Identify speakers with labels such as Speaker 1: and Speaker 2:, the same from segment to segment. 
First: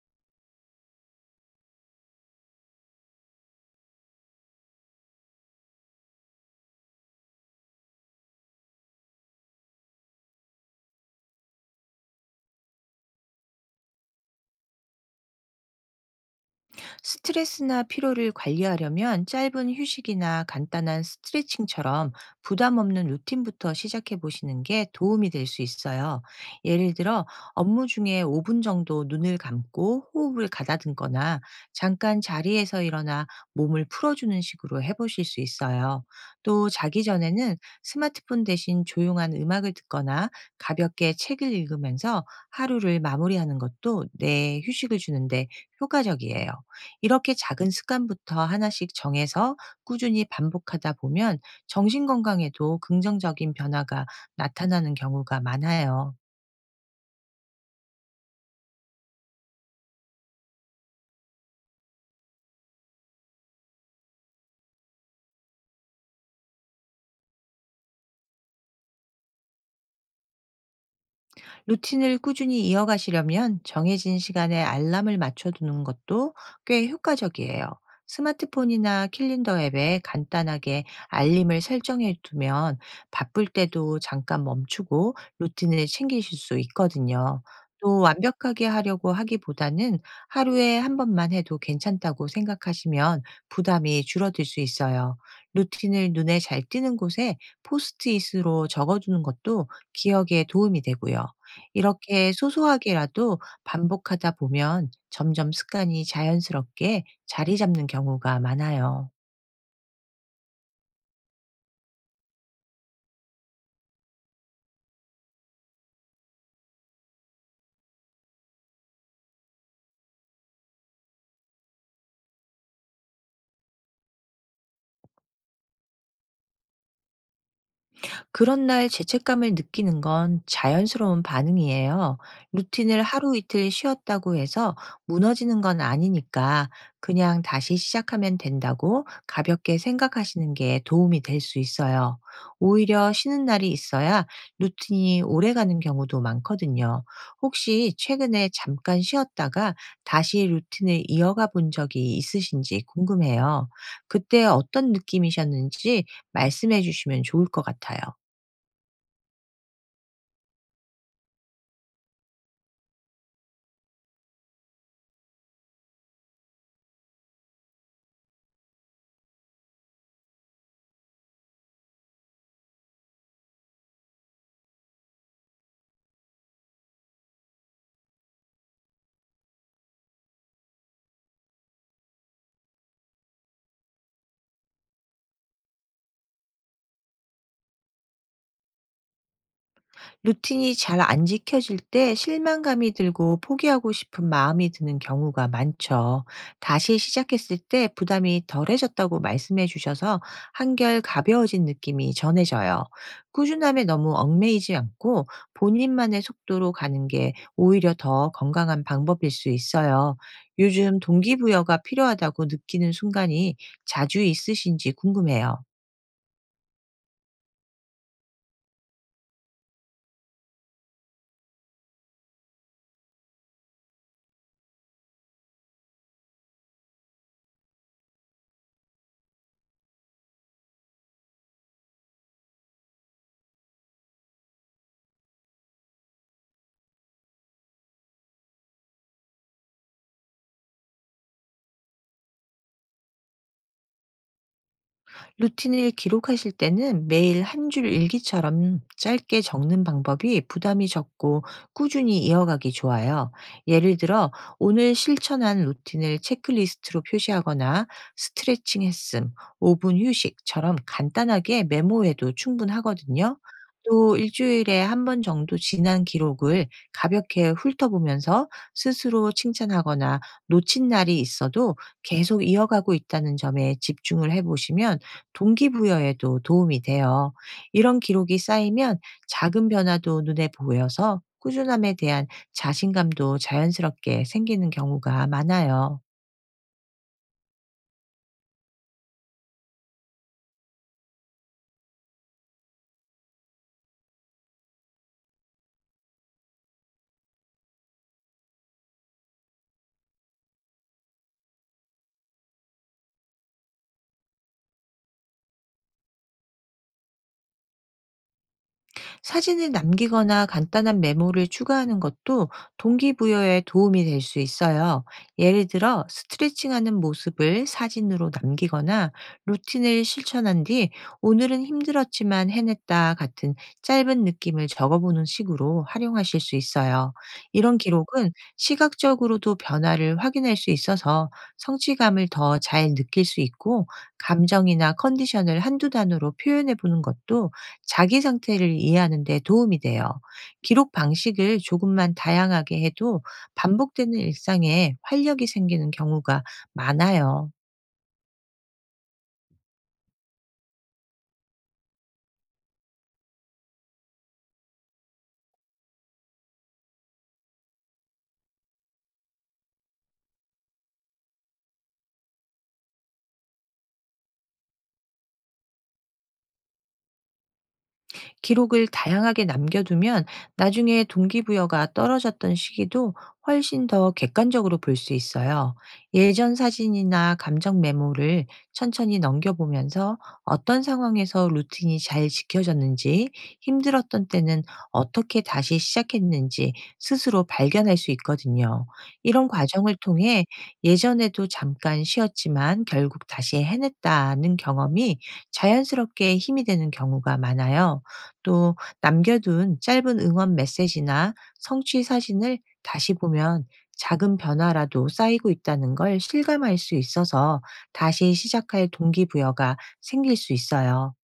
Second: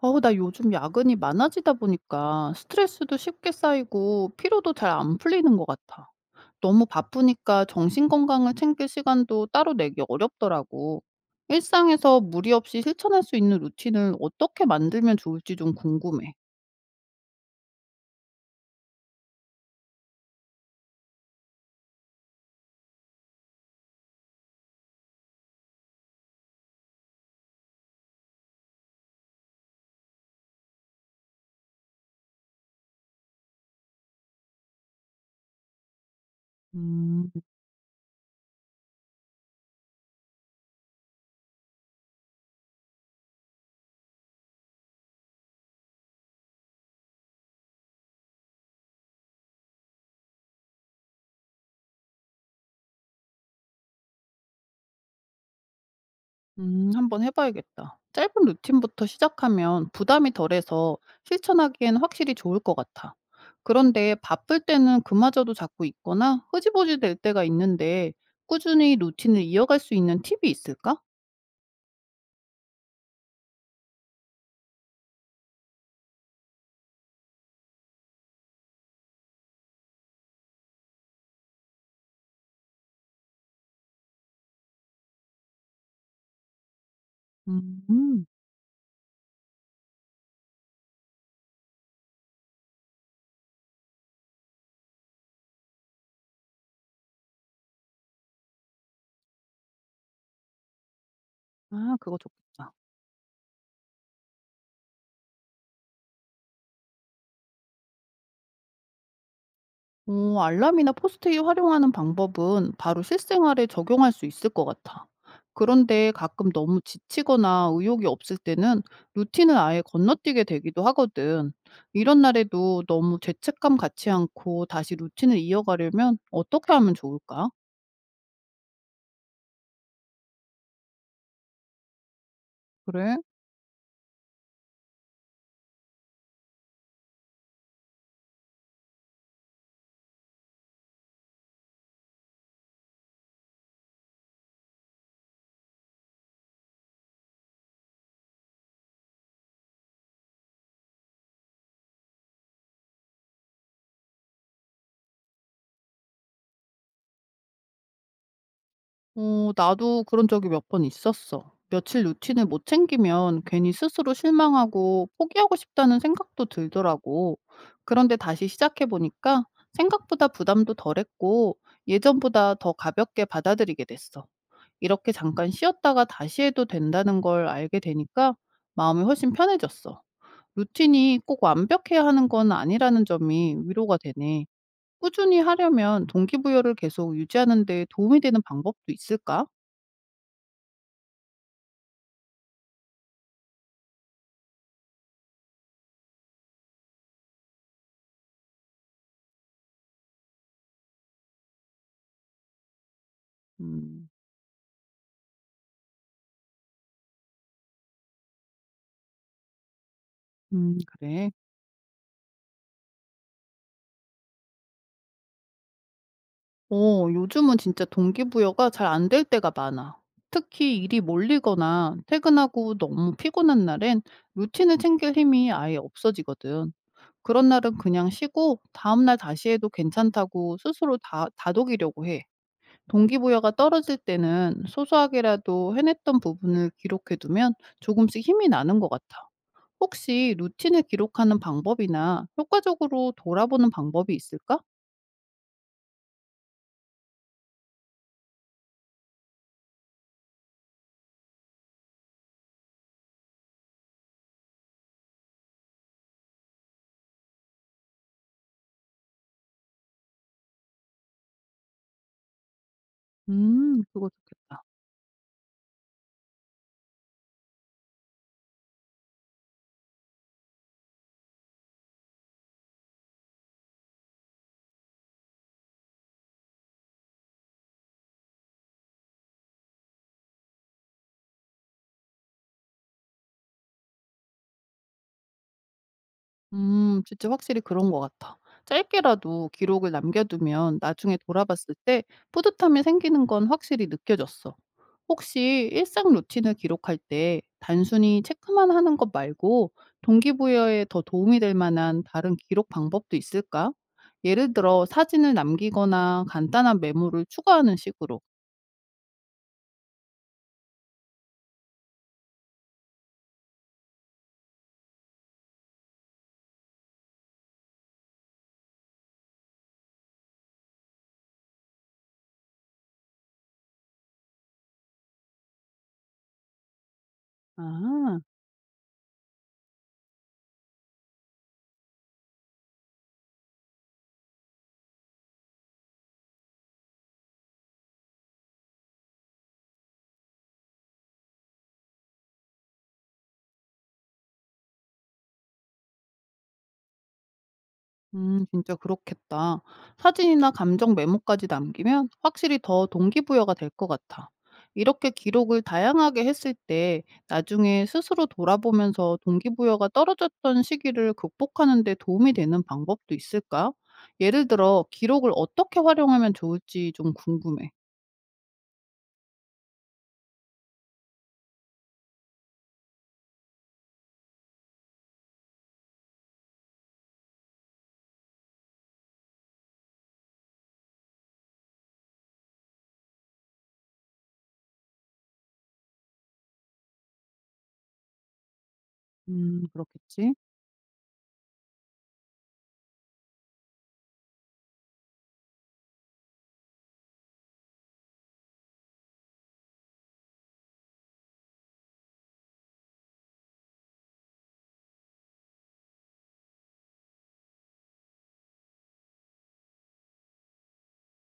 Speaker 1: 어우, 나 요즘 야근이 많아지다 보니까 스트레스도 쉽게 쌓이고 피로도 잘 안 풀리는 것 같아. 너무 바쁘니까 정신 건강을 챙길 시간도 따로 내기 어렵더라고. 일상에서 무리 없이 실천할 수 있는 루틴을 어떻게 만들면 좋을지 좀 궁금해.
Speaker 2: 스트레스나 피로를 관리하려면 짧은 휴식이나 간단한 스트레칭처럼 부담 없는 루틴부터 시작해 보시는 게 도움이 될 수 있어요. 예를 들어 업무 중에 5분 정도 눈을 감고 호흡을 가다듬거나 잠깐 자리에서 일어나 몸을 풀어주는 식으로 해보실 수 있어요. 또 자기 전에는 스마트폰 대신 조용한 음악을 듣거나 가볍게 책을 읽으면서 하루를 마무리하는 것도 뇌에 휴식을 주는데 효과적이에요. 이렇게 작은 습관부터 하나씩 정해서 꾸준히 반복하다 보면 정신 건강에도 긍정적인 변화가 나타나는 경우가 많아요.
Speaker 1: 한번 해봐야겠다. 짧은 루틴부터 시작하면 부담이 덜해서 실천하기엔 확실히 좋을 것 같아. 그런데 바쁠 때는 그마저도 자꾸 있거나 흐지부지 될 때가 있는데 꾸준히 루틴을 이어갈 수 있는 팁이 있을까?
Speaker 2: 루틴을 꾸준히 이어가시려면 정해진 시간에 알람을 맞춰두는 것도 꽤 효과적이에요. 스마트폰이나 캘린더 앱에 간단하게 알림을 설정해 두면 바쁠 때도 잠깐 멈추고 루틴을 챙기실 수 있거든요. 또
Speaker 1: 음,
Speaker 2: 완벽하게 하려고 하기보다는 하루에 한 번만 해도 괜찮다고 생각하시면 부담이 줄어들 수 있어요. 루틴을 눈에 잘 띄는 곳에 포스트잇으로 적어두는 것도 기억에 도움이 되고요.
Speaker 1: 아, 그거
Speaker 2: 이렇게
Speaker 1: 좋겠다.
Speaker 2: 소소하게라도 반복하다 보면 점점 습관이 자연스럽게 자리 잡는 경우가 많아요.
Speaker 1: 어, 알람이나 포스트잇 활용하는 방법은 바로 실생활에 적용할 수 있을 것 같아. 그런데 가끔 너무 지치거나 의욕이 없을 때는 루틴을 아예 건너뛰게 되기도 하거든. 이런 날에도 너무 죄책감 갖지 않고 다시 루틴을 이어가려면 어떻게 하면 좋을까?
Speaker 2: 그런 날 죄책감을 느끼는 건 자연스러운 반응이에요. 루틴을
Speaker 1: 그래.
Speaker 2: 하루 이틀 쉬었다고 해서 무너지는 건 아니니까, 그냥 다시 시작하면 된다고 가볍게 생각하시는 게 도움이 될 수 있어요. 오히려 쉬는 날이 있어야 루틴이 오래 가는 경우도 많거든요. 혹시 최근에 잠깐 쉬었다가 다시 루틴을 이어가 본 적이 있으신지 궁금해요. 그때 어떤 느낌이셨는지 말씀해 주시면 좋을 것 같아요.
Speaker 1: 어, 나도 그런 적이 몇 번 있었어. 며칠 루틴을 못 챙기면 괜히 스스로 실망하고 포기하고 싶다는 생각도 들더라고. 그런데 다시 시작해보니까 생각보다 부담도 덜했고 예전보다 더 가볍게 받아들이게 됐어. 이렇게 잠깐 쉬었다가 다시 해도 된다는 걸 알게 되니까 마음이 훨씬 편해졌어. 루틴이 꼭 완벽해야 하는 건 아니라는 점이 위로가 되네. 꾸준히 하려면 동기부여를 계속 유지하는 데 도움이 되는 방법도 있을까?
Speaker 2: 루틴이 잘 안 지켜질 때 실망감이 들고 포기하고 싶은 마음이 드는 경우가 많죠. 다시 시작했을 때 부담이 덜해졌다고 말씀해 주셔서 한결 가벼워진 느낌이 전해져요. 꾸준함에
Speaker 1: 음.
Speaker 2: 너무 얽매이지 않고 본인만의 속도로 가는 게 오히려 더 건강한 방법일 수 있어요. 요즘
Speaker 1: 그래?
Speaker 2: 동기부여가 필요하다고 느끼는 순간이 자주 있으신지 궁금해요.
Speaker 1: 어 요즘은 진짜 동기부여가 잘 안될 때가 많아. 특히 일이 몰리거나 퇴근하고 너무 피곤한 날엔 루틴을 챙길 힘이 아예 없어지거든. 그런 날은 그냥 쉬고 다음날 다시 해도 괜찮다고 스스로 다 다독이려고 해. 동기부여가 떨어질 때는 소소하게라도 해냈던 부분을 기록해 두면 조금씩 힘이 나는 것 같아. 혹시 루틴을 기록하는 방법이나 효과적으로 돌아보는 방법이 있을까?
Speaker 2: 루틴을 기록하실 때는 매일 한 줄 일기처럼 짧게 적는 방법이 부담이 적고 꾸준히 이어가기 좋아요. 예를 들어, 오늘 실천한 루틴을 체크리스트로 표시하거나 스트레칭 했음, 5분 휴식처럼 간단하게 메모해도 충분하거든요.
Speaker 1: 그거
Speaker 2: 또
Speaker 1: 좋겠다.
Speaker 2: 일주일에 한 번 정도 지난 기록을 가볍게 훑어보면서 스스로 칭찬하거나, 놓친 날이 있어도 계속 이어가고 있다는 점에 집중을 해보시면 동기부여에도 도움이 돼요. 이런 기록이 쌓이면 작은 변화도 눈에 보여서 꾸준함에 대한 자신감도 자연스럽게 생기는 경우가 많아요.
Speaker 1: 진짜 확실히 그런 것 같아. 짧게라도 기록을 남겨두면 나중에 돌아봤을 때 뿌듯함이 생기는 건 확실히 느껴졌어. 혹시 일상 루틴을 기록할 때 단순히 체크만 하는 것 말고 동기부여에 더 도움이 될 만한 다른 기록 방법도 있을까? 예를 들어 사진을 남기거나 간단한 메모를 추가하는 식으로.
Speaker 2: 사진을 남기거나 간단한 메모를 추가하는 것도 동기부여에 도움이 될 수 있어요. 예를 들어, 스트레칭하는 모습을 사진으로 남기거나 루틴을 실천한 뒤 "오늘은 힘들었지만 해냈다" 같은 짧은 느낌을 적어보는 식으로 활용하실 수 있어요. 이런
Speaker 1: 아.
Speaker 2: 기록은 시각적으로도 변화를 확인할 수 있어서 성취감을 더 잘 느낄 수 있고, 감정이나 컨디션을 한두 단어로 표현해 보는 것도 자기 상태를 이해하는 데 도움이 돼요. 기록 방식을 조금만 다양하게 해도 반복되는 일상에 활력이 생기는 경우가 많아요.
Speaker 1: 진짜 그렇겠다. 사진이나 감정 메모까지 남기면 확실히 더 동기부여가 될 것 같아. 이렇게 기록을 다양하게 했을 때 나중에 스스로 돌아보면서 동기부여가 떨어졌던 시기를 극복하는 데 도움이 되는 방법도 있을까? 예를 들어, 기록을 어떻게 활용하면 좋을지 좀 궁금해.
Speaker 2: 기록을 다양하게 남겨두면 나중에 동기부여가 떨어졌던 시기도 훨씬 더 객관적으로 볼 수 있어요. 예전 사진이나 감정 메모를 천천히 넘겨보면서 어떤 상황에서 루틴이 잘 지켜졌는지, 힘들었던 때는 어떻게 다시 시작했는지 스스로 발견할 수 있거든요. 이런 과정을
Speaker 1: 그렇겠지.
Speaker 2: 통해 예전에도 잠깐 쉬었지만 결국 다시 해냈다는 경험이 자연스럽게 힘이 되는 경우가 많아요. 또 남겨둔 짧은 응원 메시지나 성취 사진을 다시 보면 작은 변화라도 쌓이고 있다는 걸 실감할 수 있어서 다시 시작할 동기부여가 생길 수 있어요.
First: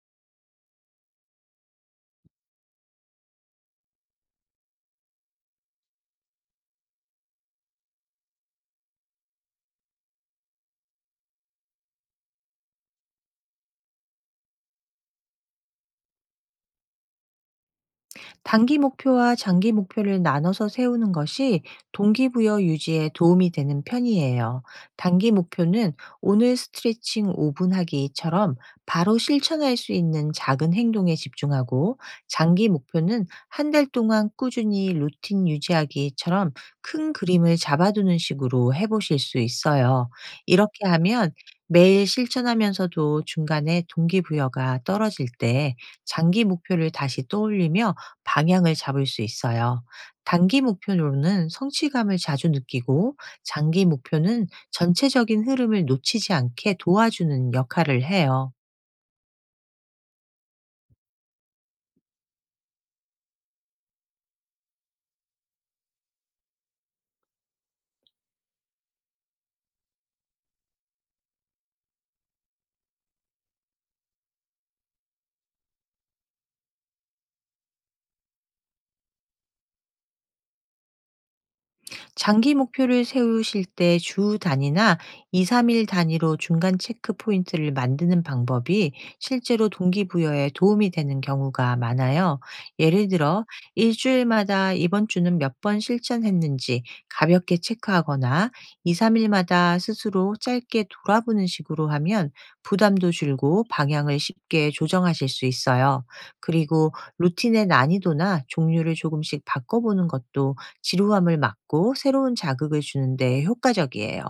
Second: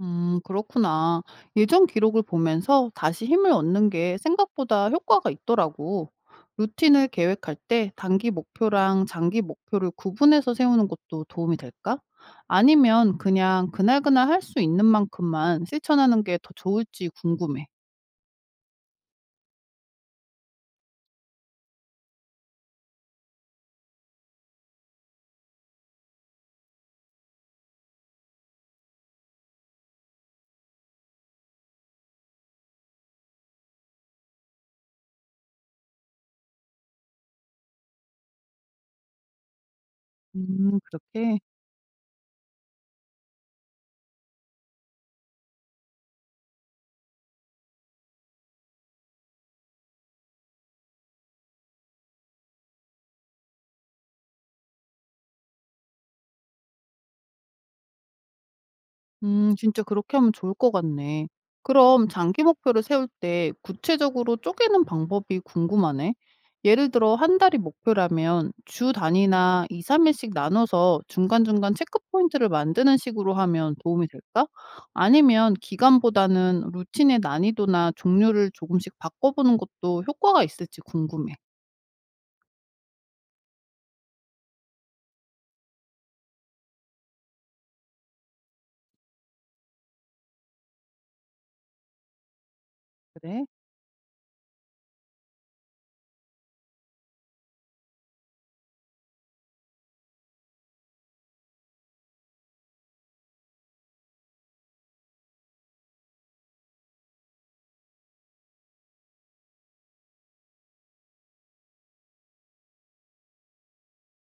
Speaker 1: 그렇구나. 예전 기록을 보면서 다시 힘을 얻는 게 생각보다 효과가 있더라고. 루틴을 계획할 때 단기 목표랑 장기 목표를 구분해서 세우는 것도 도움이 될까? 아니면 그냥 그날그날 할 수 있는 만큼만 실천하는 게 더 좋을지 궁금해.
Speaker 2: 단기 목표와 장기 목표를 나눠서 세우는 것이 동기부여 유지에 도움이 되는 편이에요. 단기 목표는 "오늘 스트레칭 5분 하기처럼 바로 실천할 수 있는 작은 행동에 집중하고, 장기 목표는 "한 달 동안 꾸준히 루틴 유지하기처럼 큰 그림을 잡아두는 식으로 해보실 수 있어요. 이렇게 하면
Speaker 1: 그렇게.
Speaker 2: 매일 실천하면서도 중간에 동기부여가 떨어질 때 장기 목표를 다시 떠올리며 방향을 잡을 수 있어요. 단기 목표로는 성취감을 자주 느끼고, 장기 목표는 전체적인 흐름을 놓치지 않게 도와주는 역할을 해요.
Speaker 1: 진짜 그렇게 하면 좋을 것 같네. 그럼 장기 목표를 세울 때 구체적으로 쪼개는 방법이 궁금하네. 예를 들어 한 달이 목표라면 주 단위나 2, 3일씩 나눠서 중간중간 체크 포인트를 만드는 식으로 하면 도움이 될까? 아니면 기간보다는 루틴의 난이도나 종류를 조금씩 바꿔보는 것도 효과가 있을지 궁금해.
Speaker 2: 장기 목표를 세우실 때 주 단위나 2-3일 단위로 중간 체크 포인트를 만드는 방법이 실제로 동기부여에 도움이 되는 경우가 많아요. 예를
Speaker 1: 그래?
Speaker 2: 들어, 일주일마다 이번 주는 몇 번 실천했는지 가볍게 체크하거나, 2-3일마다 스스로 짧게 돌아보는 식으로 하면 부담도 줄고 방향을 쉽게 조정하실 수 있어요. 그리고 루틴의 난이도나 종류를 조금씩 바꿔보는 것도 지루함을 막고 새로운 자극을 주는데 효과적이에요.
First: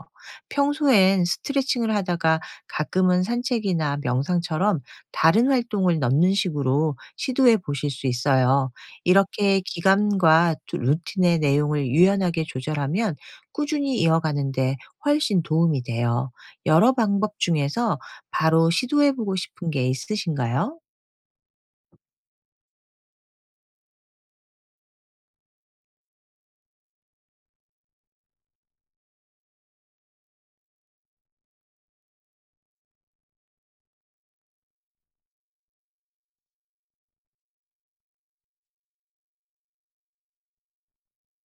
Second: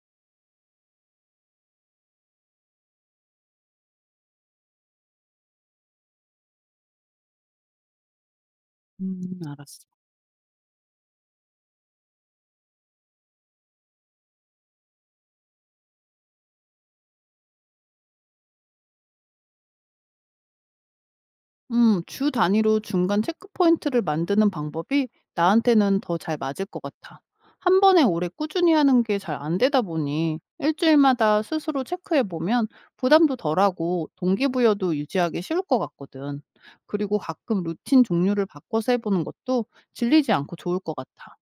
Speaker 2: 평소엔 스트레칭을 하다가 가끔은 산책이나 명상처럼 다른 활동을 넣는 식으로 시도해 보실 수 있어요. 이렇게
Speaker 1: 알았어.
Speaker 2: 기간과 루틴의 내용을 유연하게 조절하면 꾸준히 이어가는데 훨씬 도움이 돼요. 여러 방법 중에서 바로 시도해 보고 싶은 게 있으신가요?
Speaker 1: 주 단위로 중간 체크포인트를 만드는 방법이 나한테는 더 잘 맞을 것 같아. 한 번에 오래 꾸준히 하는 게 잘 안 되다 보니 일주일마다 스스로 체크해 보면 부담도 덜하고 동기부여도 유지하기 쉬울 것 같거든. 그리고 가끔 루틴 종류를 바꿔서 해보는 것도 질리지 않고 좋을 것 같아.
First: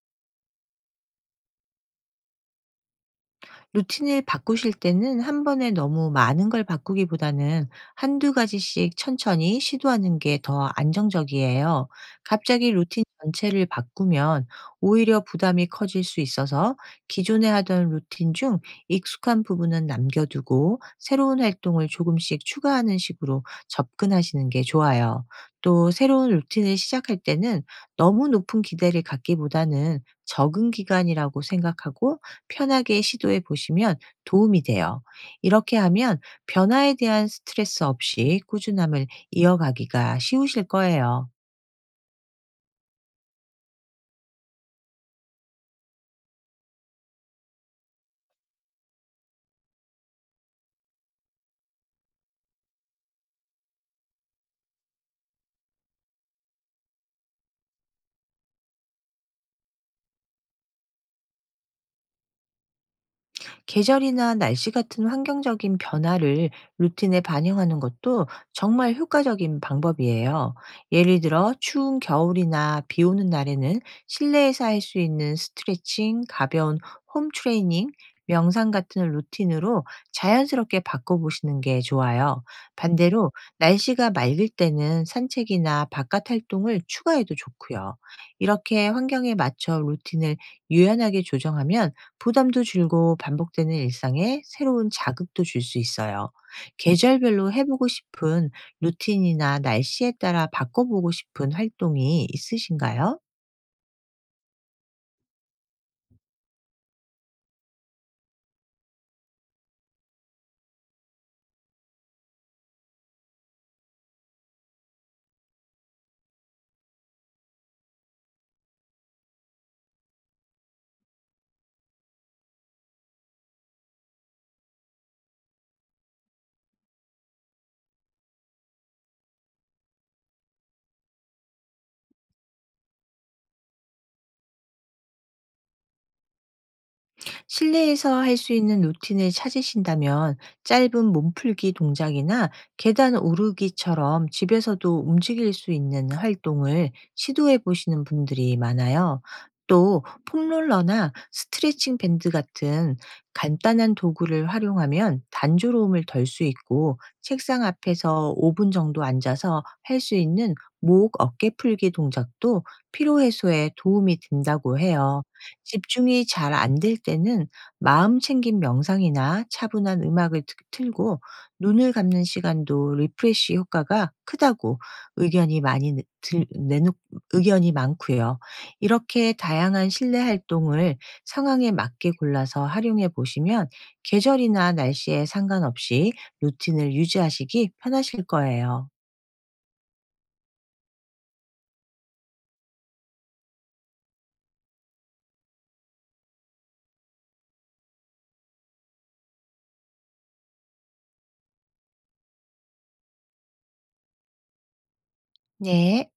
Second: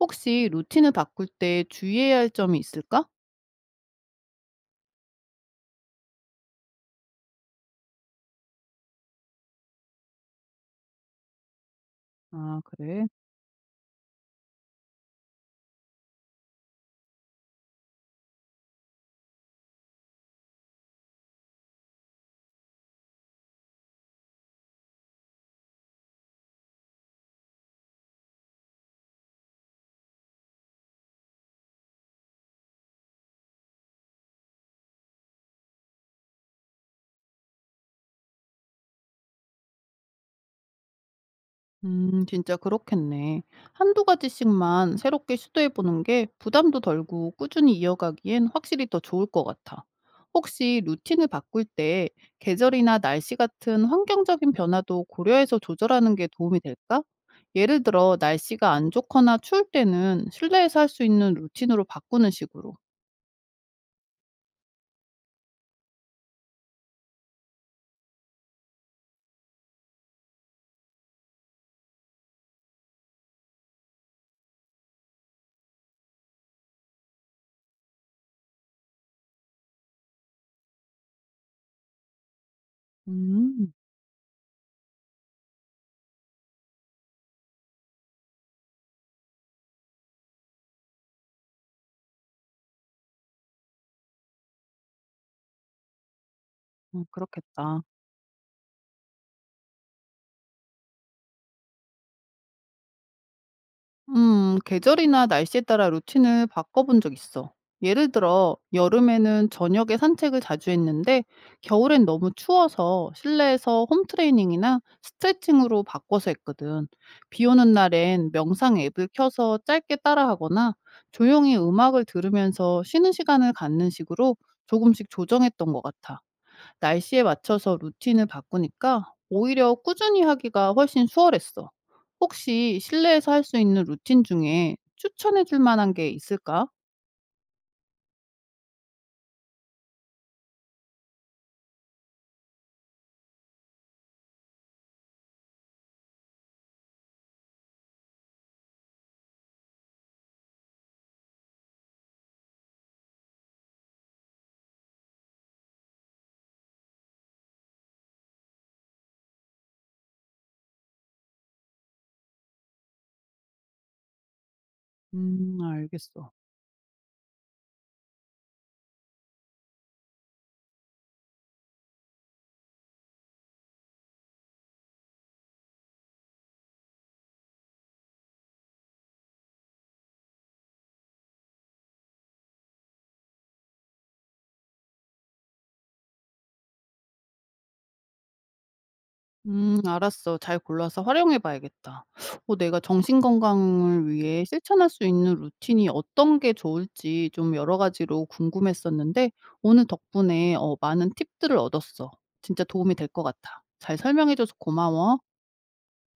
Speaker 1: 혹시 루틴을 바꿀 때 주의해야 할 점이 있을까?
Speaker 2: 루틴을 바꾸실 때는 한 번에 너무 많은 걸 바꾸기보다는 한두 가지씩 천천히 시도하는 게 더 안정적이에요.
Speaker 1: 아,
Speaker 2: 갑자기 루틴
Speaker 1: 그래.
Speaker 2: 전체를 바꾸면 오히려 부담이 커질 수 있어서 기존에 하던 루틴 중 익숙한 부분은 남겨두고 새로운 활동을 조금씩 추가하는 식으로 접근하시는 게 좋아요. 또 새로운 루틴을 시작할 때는 너무 높은 기대를 갖기보다는 적응 기간이라고 생각하고 편하게 시도해 보시면 도움이 돼요. 이렇게 하면 변화에 대한 스트레스 없이 꾸준함을 이어가기가 쉬우실 거예요.
Speaker 1: 진짜 그렇겠네. 한두 가지씩만 새롭게 시도해 보는 게 부담도 덜고 꾸준히 이어가기엔 확실히 더 좋을 것 같아. 혹시 루틴을 바꿀 때 계절이나 날씨 같은 환경적인 변화도 고려해서 조절하는 게 도움이 될까? 예를 들어, 날씨가 안 좋거나 추울 때는 실내에서 할 수 있는 루틴으로 바꾸는 식으로.
Speaker 2: 계절이나 날씨 같은 환경적인 변화를 루틴에 반영하는 것도 정말 효과적인 방법이에요. 예를 들어, 추운 겨울이나 비 오는 날에는 실내에서 할 수 있는 스트레칭, 가벼운 홈 트레이닝, 명상 같은 루틴으로 자연스럽게 바꿔보시는 게 좋아요. 반대로
Speaker 1: 음,
Speaker 2: 날씨가 맑을 때는 산책이나 바깥 활동을 추가해도 좋고요. 이렇게 환경에 맞춰 루틴을 유연하게 조정하면 부담도 줄고 반복되는 일상에 새로운 자극도 줄 수 있어요.
Speaker 1: 어,
Speaker 2: 계절별로
Speaker 1: 그렇겠다.
Speaker 2: 해보고 싶은 루틴이나 날씨에 따라 바꿔보고 싶은 활동이 있으신가요?
Speaker 1: 계절이나 날씨에 따라 루틴을 바꿔본 적 있어. 예를 들어, 여름에는 저녁에 산책을 자주 했는데, 겨울엔 너무 추워서 실내에서 홈트레이닝이나 스트레칭으로 바꿔서 했거든. 비 오는 날엔 명상 앱을 켜서 짧게 따라하거나, 조용히 음악을 들으면서 쉬는 시간을 갖는 식으로 조금씩 조정했던 것 같아. 날씨에 맞춰서 루틴을 바꾸니까 오히려 꾸준히 하기가 훨씬 수월했어. 혹시 실내에서 할 수 있는 루틴 중에 추천해 줄 만한 게 있을까?
Speaker 2: 실내에서 할 수 있는 루틴을 찾으신다면 짧은 몸풀기 동작이나 계단 오르기처럼 집에서도 움직일 수 있는 활동을 시도해 보시는 분들이 많아요. 또 폼롤러나 스트레칭 밴드 같은 간단한 도구를 활용하면 단조로움을 덜 수 있고, 책상 앞에서 5분 정도 앉아서 할 수 있는 목 어깨 풀기 동작도 피로 해소에 도움이 된다고 해요. 집중이
Speaker 1: 알겠어.
Speaker 2: 잘 안 될 때는 마음 챙김 명상이나 차분한 음악을 틀고 눈을 감는 시간도 리프레시 효과가 크다고, 의견이 많이 내- 들, 내놓, 의견이 많고요. 이렇게 다양한 실내 활동을 상황에 맞게 골라서 활용해 보시면 계절이나 날씨에 상관없이 루틴을 유지하시기 편하실 거예요.
Speaker 1: 알았어. 잘 골라서 활용해 봐야겠다. 어, 내가 정신 건강을 위해 실천할 수 있는 루틴이 어떤 게 좋을지 좀 여러 가지로 궁금했었는데 오늘 덕분에 많은 팁들을 얻었어. 진짜 도움이 될 것 같아. 잘 설명해줘서 고마워.
Speaker 2: 네.